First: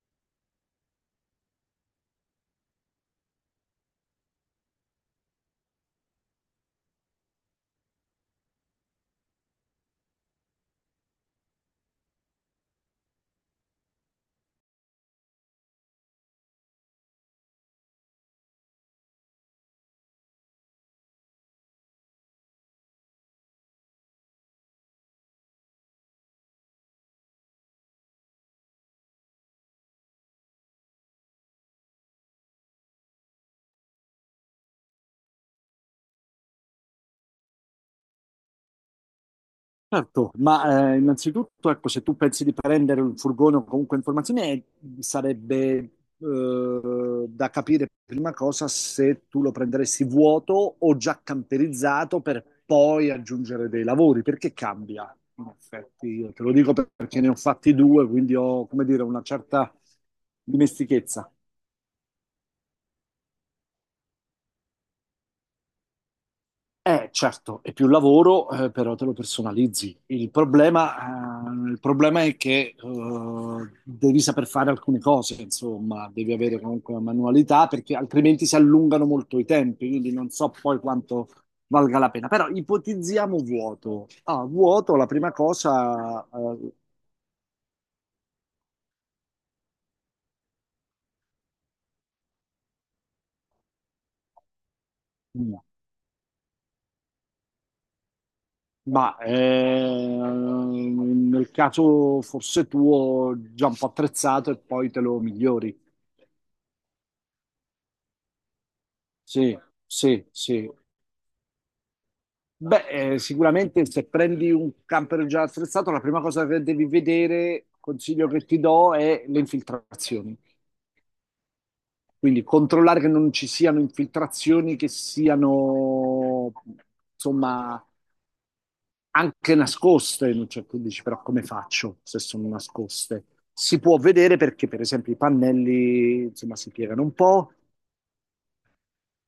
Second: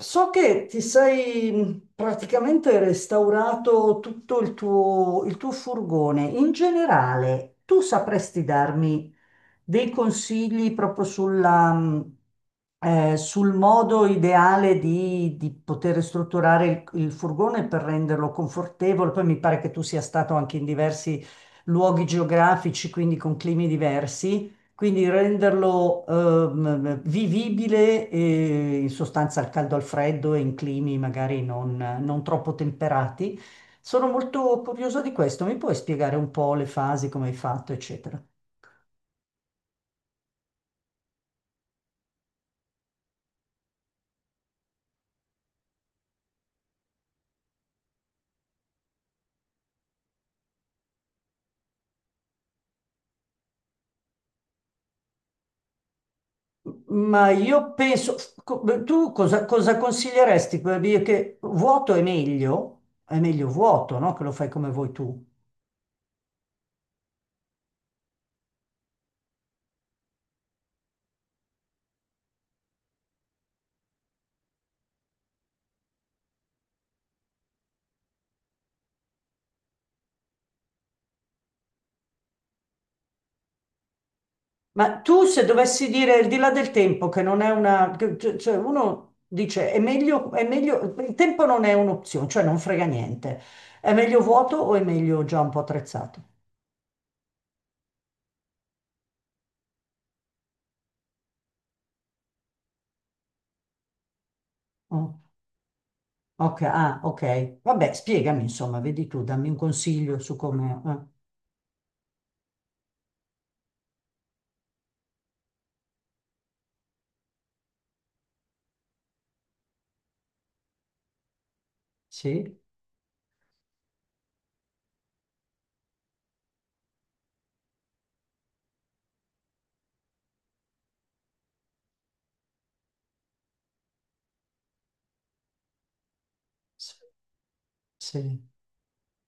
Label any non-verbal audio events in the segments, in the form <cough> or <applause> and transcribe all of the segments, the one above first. So che ti sei praticamente restaurato tutto il tuo furgone. In generale, tu sapresti darmi dei consigli proprio sul modo ideale di poter strutturare il furgone per renderlo confortevole? Poi mi pare che tu sia stato anche in diversi luoghi geografici, quindi con climi diversi. Quindi renderlo vivibile in sostanza al caldo al freddo e in climi magari non troppo temperati. Sono molto curioso di questo. Mi puoi spiegare un po' le fasi, come hai fatto, eccetera? Certo, innanzitutto, ecco, se tu pensi di prendere un furgone o comunque informazioni, sarebbe da capire prima cosa se tu lo prenderesti vuoto o già camperizzato per poi aggiungere dei lavori, perché cambia, in effetti. Io te lo dico perché ne Ma ho io fatti due, penso, quindi ho, come dire, tu una certa cosa consiglieresti per dire dimestichezza. che vuoto è meglio? È meglio vuoto, no? Che lo fai come vuoi tu. Certo, è più lavoro, però te lo personalizzi. Il problema è che devi saper fare alcune cose, insomma, devi avere comunque una manualità perché altrimenti si allungano molto i tempi, quindi non so poi quanto valga la pena. Però ipotizziamo vuoto. Ah, vuoto, Ma la tu prima se dovessi dire cosa, il di là del tempo, che non è una... cioè uno dice è meglio... Il tempo non è un'opzione, cioè non frega niente. È meglio vuoto o è meglio già un po' no. attrezzato? Ma nel caso forse tuo già un po' attrezzato e poi te Oh, lo migliori. ok, ah, ok. Vabbè, spiegami insomma, vedi tu, dammi un Sì, consiglio sì, su sì. come... Beh, sicuramente se prendi un camper già attrezzato, la prima cosa che devi vedere, consiglio che ti do, è le infiltrazioni. Quindi sì, controllare che non ci siano infiltrazioni che siano, insomma, anche nascoste. Non c'è, tu dici, però come faccio se sono nascoste? Si può vedere perché, per esempio, i pannelli, insomma, si S- piegano un po'. sì,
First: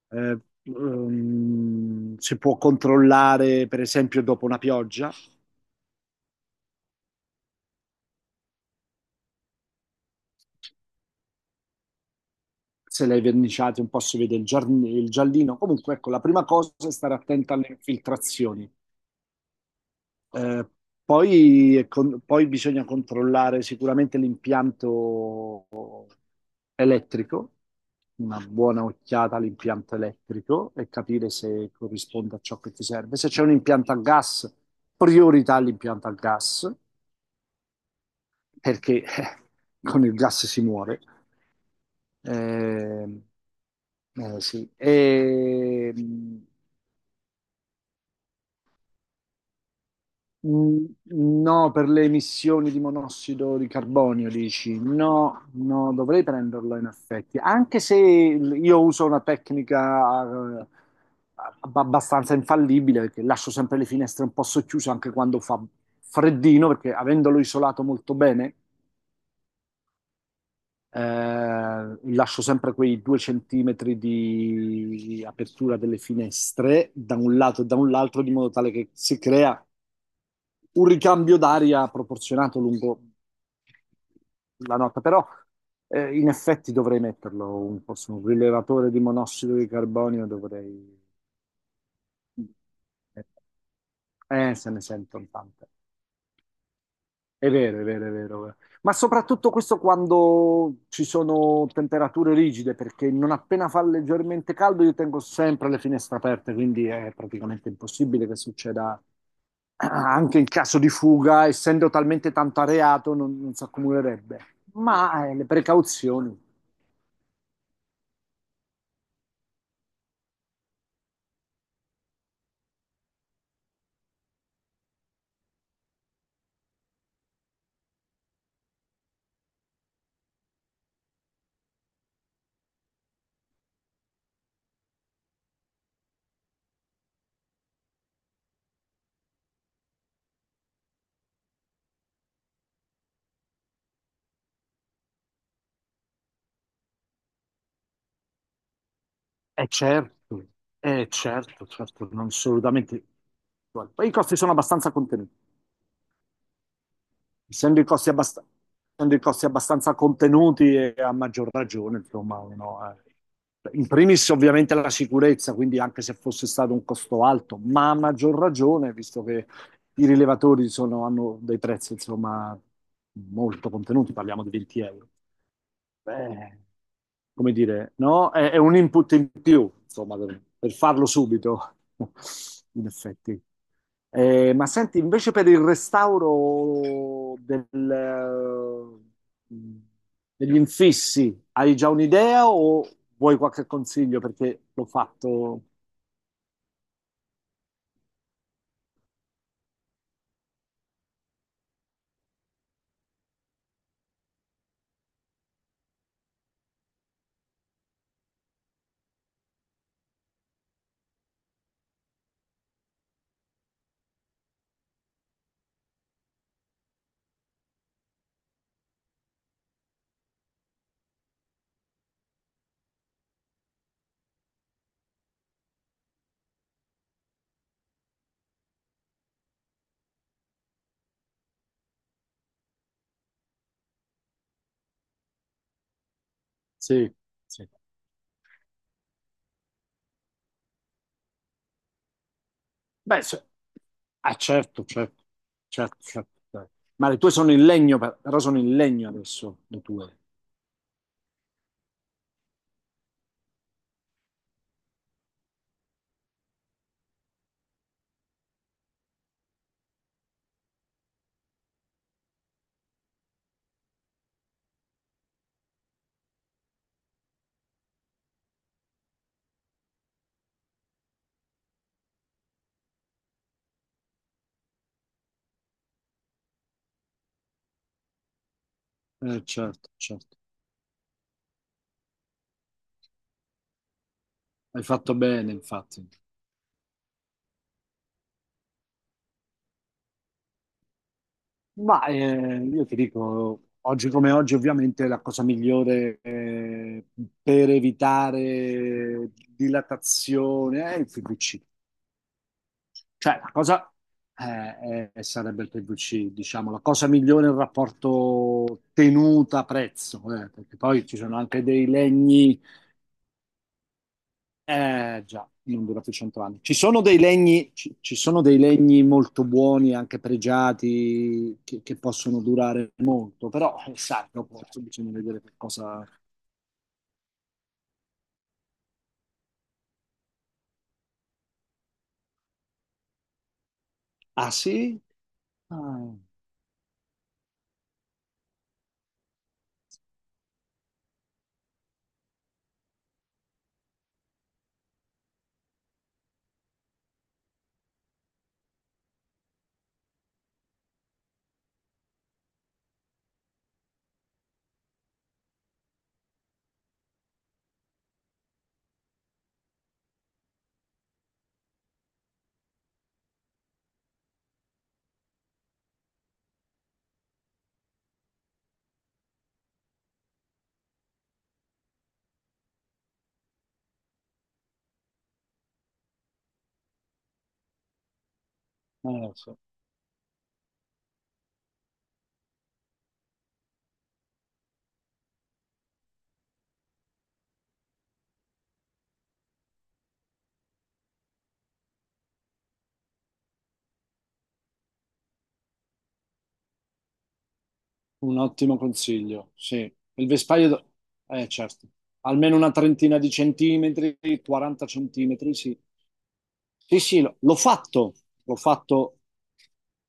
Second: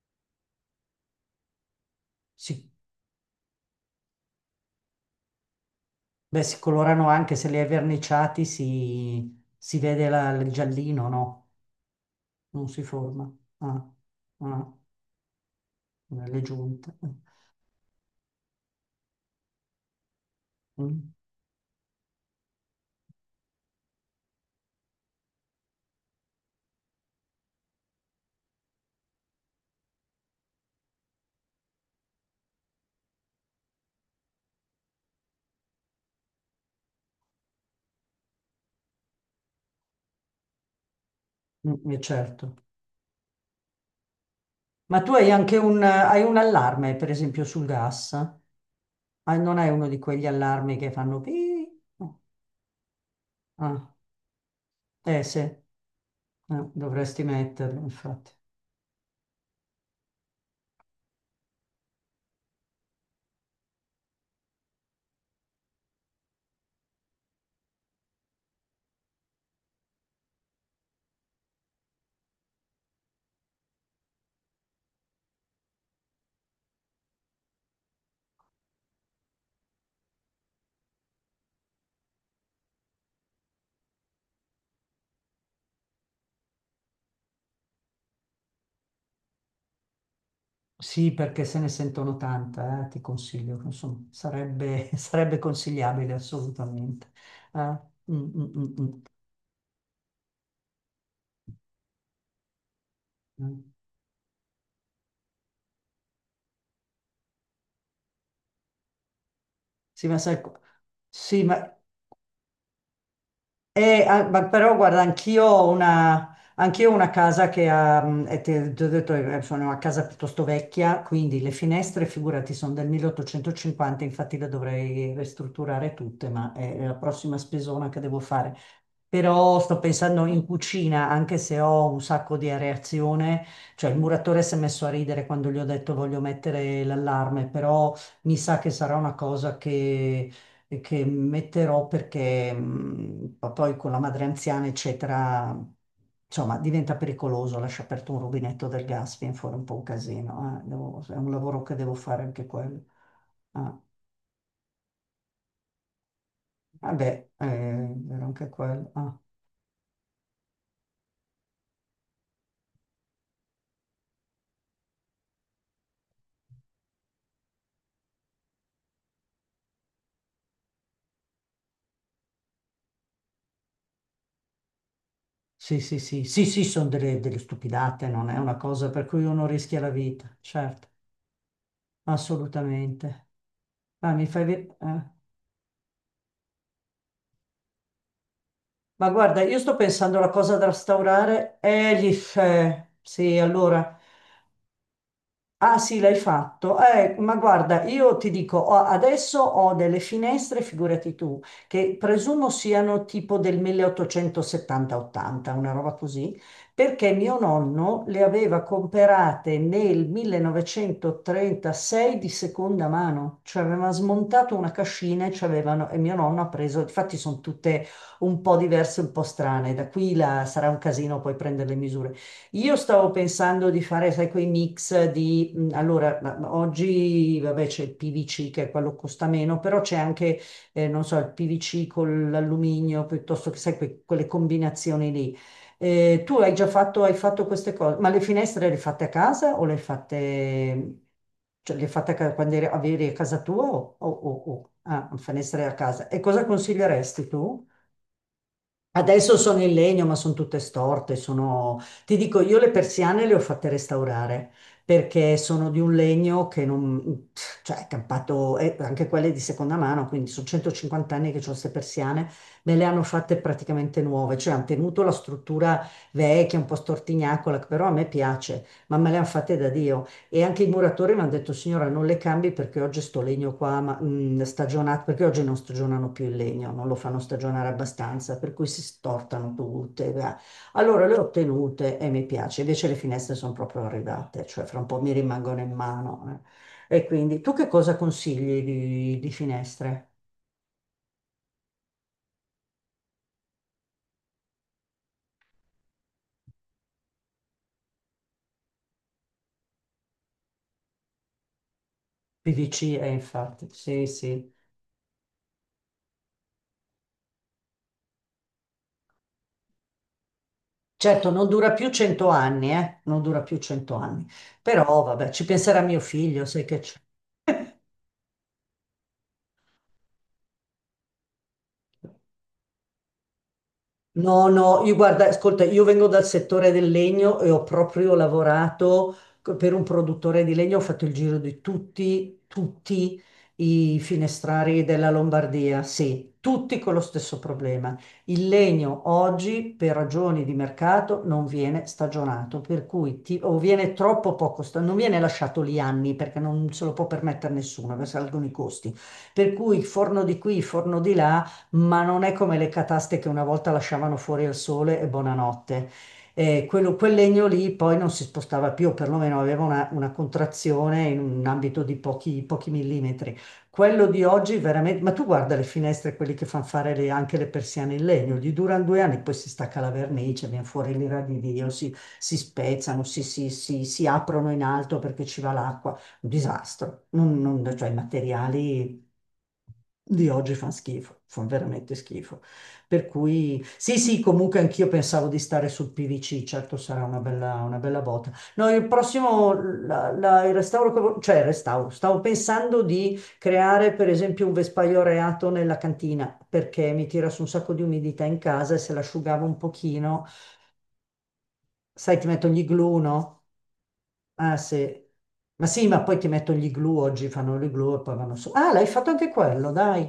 eh, si può sì. controllare, per esempio, dopo una pioggia, Beh, si colorano anche se li hai verniciati, si vede il giallino, no? Non si se l'hai forma. verniciato Ah, un po' si vede il, ah, il giallino. Comunque, ecco, la le prima cosa è giunte. stare attenta alle infiltrazioni. Eh, Mm. Poi, poi bisogna controllare sicuramente l'impianto elettrico, una buona occhiata all'impianto elettrico e capire se corrisponde a ciò che ti serve. Se c'è un impianto a gas, priorità all'impianto a gas, perché con il gas si muore. Mm, certo. Eh, sì. Ma tu hai anche un, hai un allarme, per esempio, sul gas? Ah, non hai uno di quegli allarmi Mm, che fanno... pi? No, per le No. emissioni di monossido di Ah, carbonio, dici? eh sì, No, no, dovrei prenderlo in dovresti effetti, anche metterlo, se infatti. io uso una tecnica eh, abbastanza infallibile, perché lascio sempre le finestre un po' socchiuse anche quando fa freddino, perché avendolo isolato molto bene, lascio sempre quei due centimetri di apertura delle finestre da un lato e da un altro, di modo tale che si crea un ricambio d'aria proporzionato lungo la nota, però in effetti dovrei metterlo un po' su un rilevatore di monossido di carbonio, dovrei... Sì, perché se ne sentono tanta, ti Eh, consiglio, insomma, Se ne sarebbe, <laughs> sentono sarebbe tante. consigliabile assolutamente. È Eh, vero, è vero, è mm, mm, vero. mm, Ma mm. soprattutto questo quando ci sono temperature rigide, perché non Eh, appena fa leggermente caldo io tengo sempre le finestre aperte, quindi è praticamente impossibile che succeda. Sì, Ah, ma anche sai... in caso di sì, fuga, ma essendo talmente tanto areato, non, non si accumulerebbe. ma però guarda, Le precauzioni, anch'io ho una casa che ha, ti ho detto, sono una casa piuttosto vecchia, quindi le finestre, figurati, sono del 1850, infatti le dovrei ristrutturare tutte, ma è la prossima spesona che devo fare. Però sto pensando in cucina, anche se ho un sacco di areazione, cioè il muratore si è messo a ridere quando gli ho detto voglio mettere l'allarme, però mi sa che sarà una cosa che metterò perché poi con la madre anziana, eccetera, insomma, diventa pericoloso lasciare aperto un rubinetto del gas, viene fuori un è po' un certo, casino. È È un lavoro certo, che devo certo, fare non anche quello. assolutamente. Ah, Poi i costi sono abbastanza contenuti. vabbè, essendo i costi era abbast- anche quello. Essendo Ah, i costi abbastanza contenuti e a maggior ragione, insomma, uno, in primis ovviamente la sicurezza, quindi anche se fosse stato un costo alto, ma a maggior ragione, visto che hanno dei prezzi, insomma, molto contenuti, parliamo di 20 euro. sì, sì, sì, sì, Beh, sì, sono delle come dire, stupidate, non no? è una È un cosa per input cui in uno più, rischia la insomma, vita, per certo, farlo subito, <laughs> in assolutamente. effetti. Ah, mi fai Ma vedere. senti, invece per il restauro Ma guarda, io sto pensando alla cosa degli da infissi, restaurare. hai già Gli un'idea fè. o Sì, vuoi qualche allora. consiglio? Perché l'ho fatto... Ah sì, l'hai fatto. Ma guarda, io ti dico, adesso ho delle finestre, figurati tu, che presumo siano tipo del 1870-80, una roba così, perché mio nonno le aveva comprate nel 1936 di seconda mano, cioè aveva smontato una cascina e mio nonno ha preso, infatti sono tutte un po' diverse, un po' strane, da qui sarà un casino poi prendere le misure. Io stavo pensando di fare, sai, quei mix allora, ma oggi, vabbè, c'è il PVC che è quello che costa meno, però non so, il PVC con l'alluminio, piuttosto che, sai, quelle combinazioni lì. Tu hai già fatto, Sì, hai fatto sì. queste cose, ma le hai fatte, quando avevi a Beh, casa se- tua ah, certo, ah, certo, finestre a certo, casa? E certo. cosa certo. Ma le consiglieresti tue sono in tu? legno, però sono in legno Adesso adesso, sono in le legno, ma tue. sono tutte storte. Sono... Ti dico, io le persiane le ho fatte restaurare perché sono di un legno che non... cioè è campato, e anche quelle di seconda mano, quindi sono 150 anni che ho queste persiane, me le hanno fatte praticamente nuove, cioè hanno tenuto la struttura vecchia, un po' stortignacola, che però a me piace, ma me le hanno fatte da Dio. E anche i muratori mi hanno detto, signora, non le cambi perché oggi sto legno qua, stagionato, perché oggi non stagionano più il legno, non lo fanno stagionare abbastanza, per cui si stortano Certo, tutte. certo. Va. Allora le ho tenute e mi piace, invece le finestre sono proprio arrivate, cioè fra Hai un po' mi fatto bene, rimangono in infatti. mano. Eh. E quindi tu che cosa consigli di finestre? Io ti dico, oggi come oggi, ovviamente la cosa migliore, per evitare dilatazione è il PVC. PVC, Cioè, la infatti, cosa sì, sì. Sarebbe il PVC, diciamo, la cosa migliore è il rapporto tenuta-prezzo, perché poi ci Certo, sono non anche dura dei più 100 legni. anni, eh? Non dura più 100 anni. Però Eh vabbè, ci già, penserà non mio dura più 100 figlio, anni. sai Ci che sono dei legni, ci sono dei legni molto buoni, anche pregiati, che possono durare molto, però sai, no, dopo no, io bisogna guarda, vedere che ascolta, io cosa... vengo dal settore del legno e ho proprio lavorato per un produttore di legno, ho fatto il giro di tutti i Ah finestrari sì? della Lombardia, Ah, sì, tutti con lo stesso problema. Il legno oggi, per ragioni di mercato, non viene stagionato, per cui o viene troppo poco, non viene lasciato lì anni perché non se lo può permettere nessuno, perché salgono i costi. Per cui forno di qui, forno di là ma non è come le cataste che una volta lasciavano fuori al sole e buonanotte. Quel legno lì poi non si spostava più, perlomeno aveva una contrazione in un ambito di pochi millimetri. Quello di oggi veramente, ma tu guarda le finestre, quelli che fanno fare anche le persiane in legno, gli durano due anni, poi si stacca la vernice, viene fuori l'ira di Dio, si spezzano, si aprono in alto perché ci va l'acqua un disastro. Cioè, i materiali sì. di oggi fanno schifo, fanno veramente schifo. Per cui, sì, sì, comunque anch'io pensavo di stare sul PVC, certo sarà una bella botta. No, il prossimo, il restauro, cioè il restauro, stavo pensando di creare per esempio un vespaio reato nella cantina, perché mi tira su un sacco di umidità in Un casa ottimo e se l'asciugavo consiglio, un sì. pochino, Eh certo, sai, ti metto almeno gli una glue, trentina di no? centimetri, Ah 40 centimetri, sì. sì, ma poi ti metto gli glue, oggi L'ho fanno gli glue e fatto, poi vanno su. l'ho Ah, l'hai fatto fatto anche quello, dai.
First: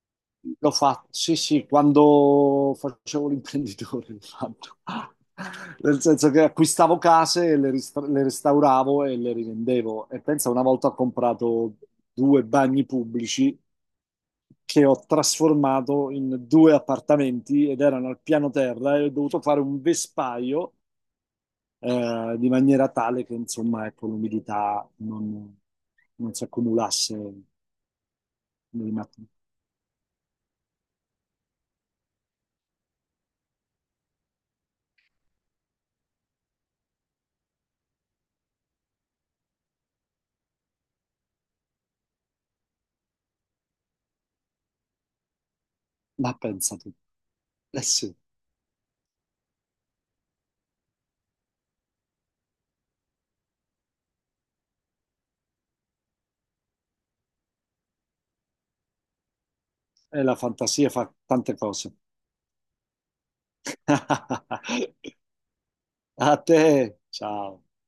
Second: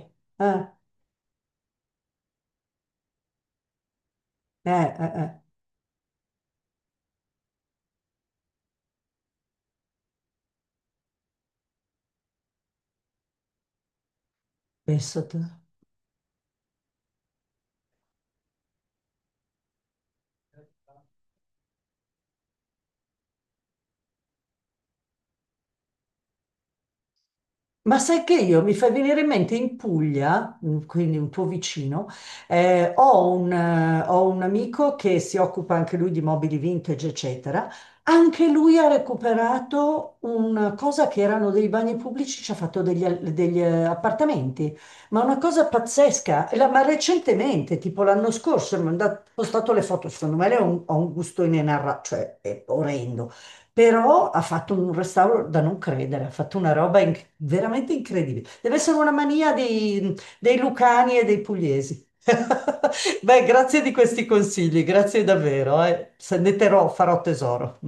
l'ho Eh, fatto, sì, sì, quando facevo l'imprenditore, l'ho fatto. Eh. Nel senso che acquistavo case, le restauravo e le rivendevo. E pensa, una volta ho comprato due bagni pubblici che ho Pensa te. trasformato in due appartamenti ed erano al piano terra e ho dovuto fare un vespaio, di maniera tale che, insomma, ecco, l'umidità non si accumulasse Ma sai che io mi fai nei venire in mattoni. mente in Puglia, mm, quindi un tuo vicino, ho un amico che si occupa anche lui di mobili vintage, eccetera. Anche lui ha recuperato una cosa che erano dei bagni pubblici, ci ha fatto degli, appartamenti, ma una cosa Ma pazzesca. Pensa Ma tu, recentemente, eh tipo sì. l'anno scorso, postato le foto, secondo me lei ha un gusto inenarrabile, cioè è orrendo però ha fatto un restauro da non credere, ha fatto una roba veramente incredibile. Deve essere una mania E la dei fantasia fa lucani e dei tante cose. pugliesi. <laughs> Beh, grazie di questi consigli, <laughs> grazie davvero, eh. Se A ne te, terrò, farò ciao. tesoro.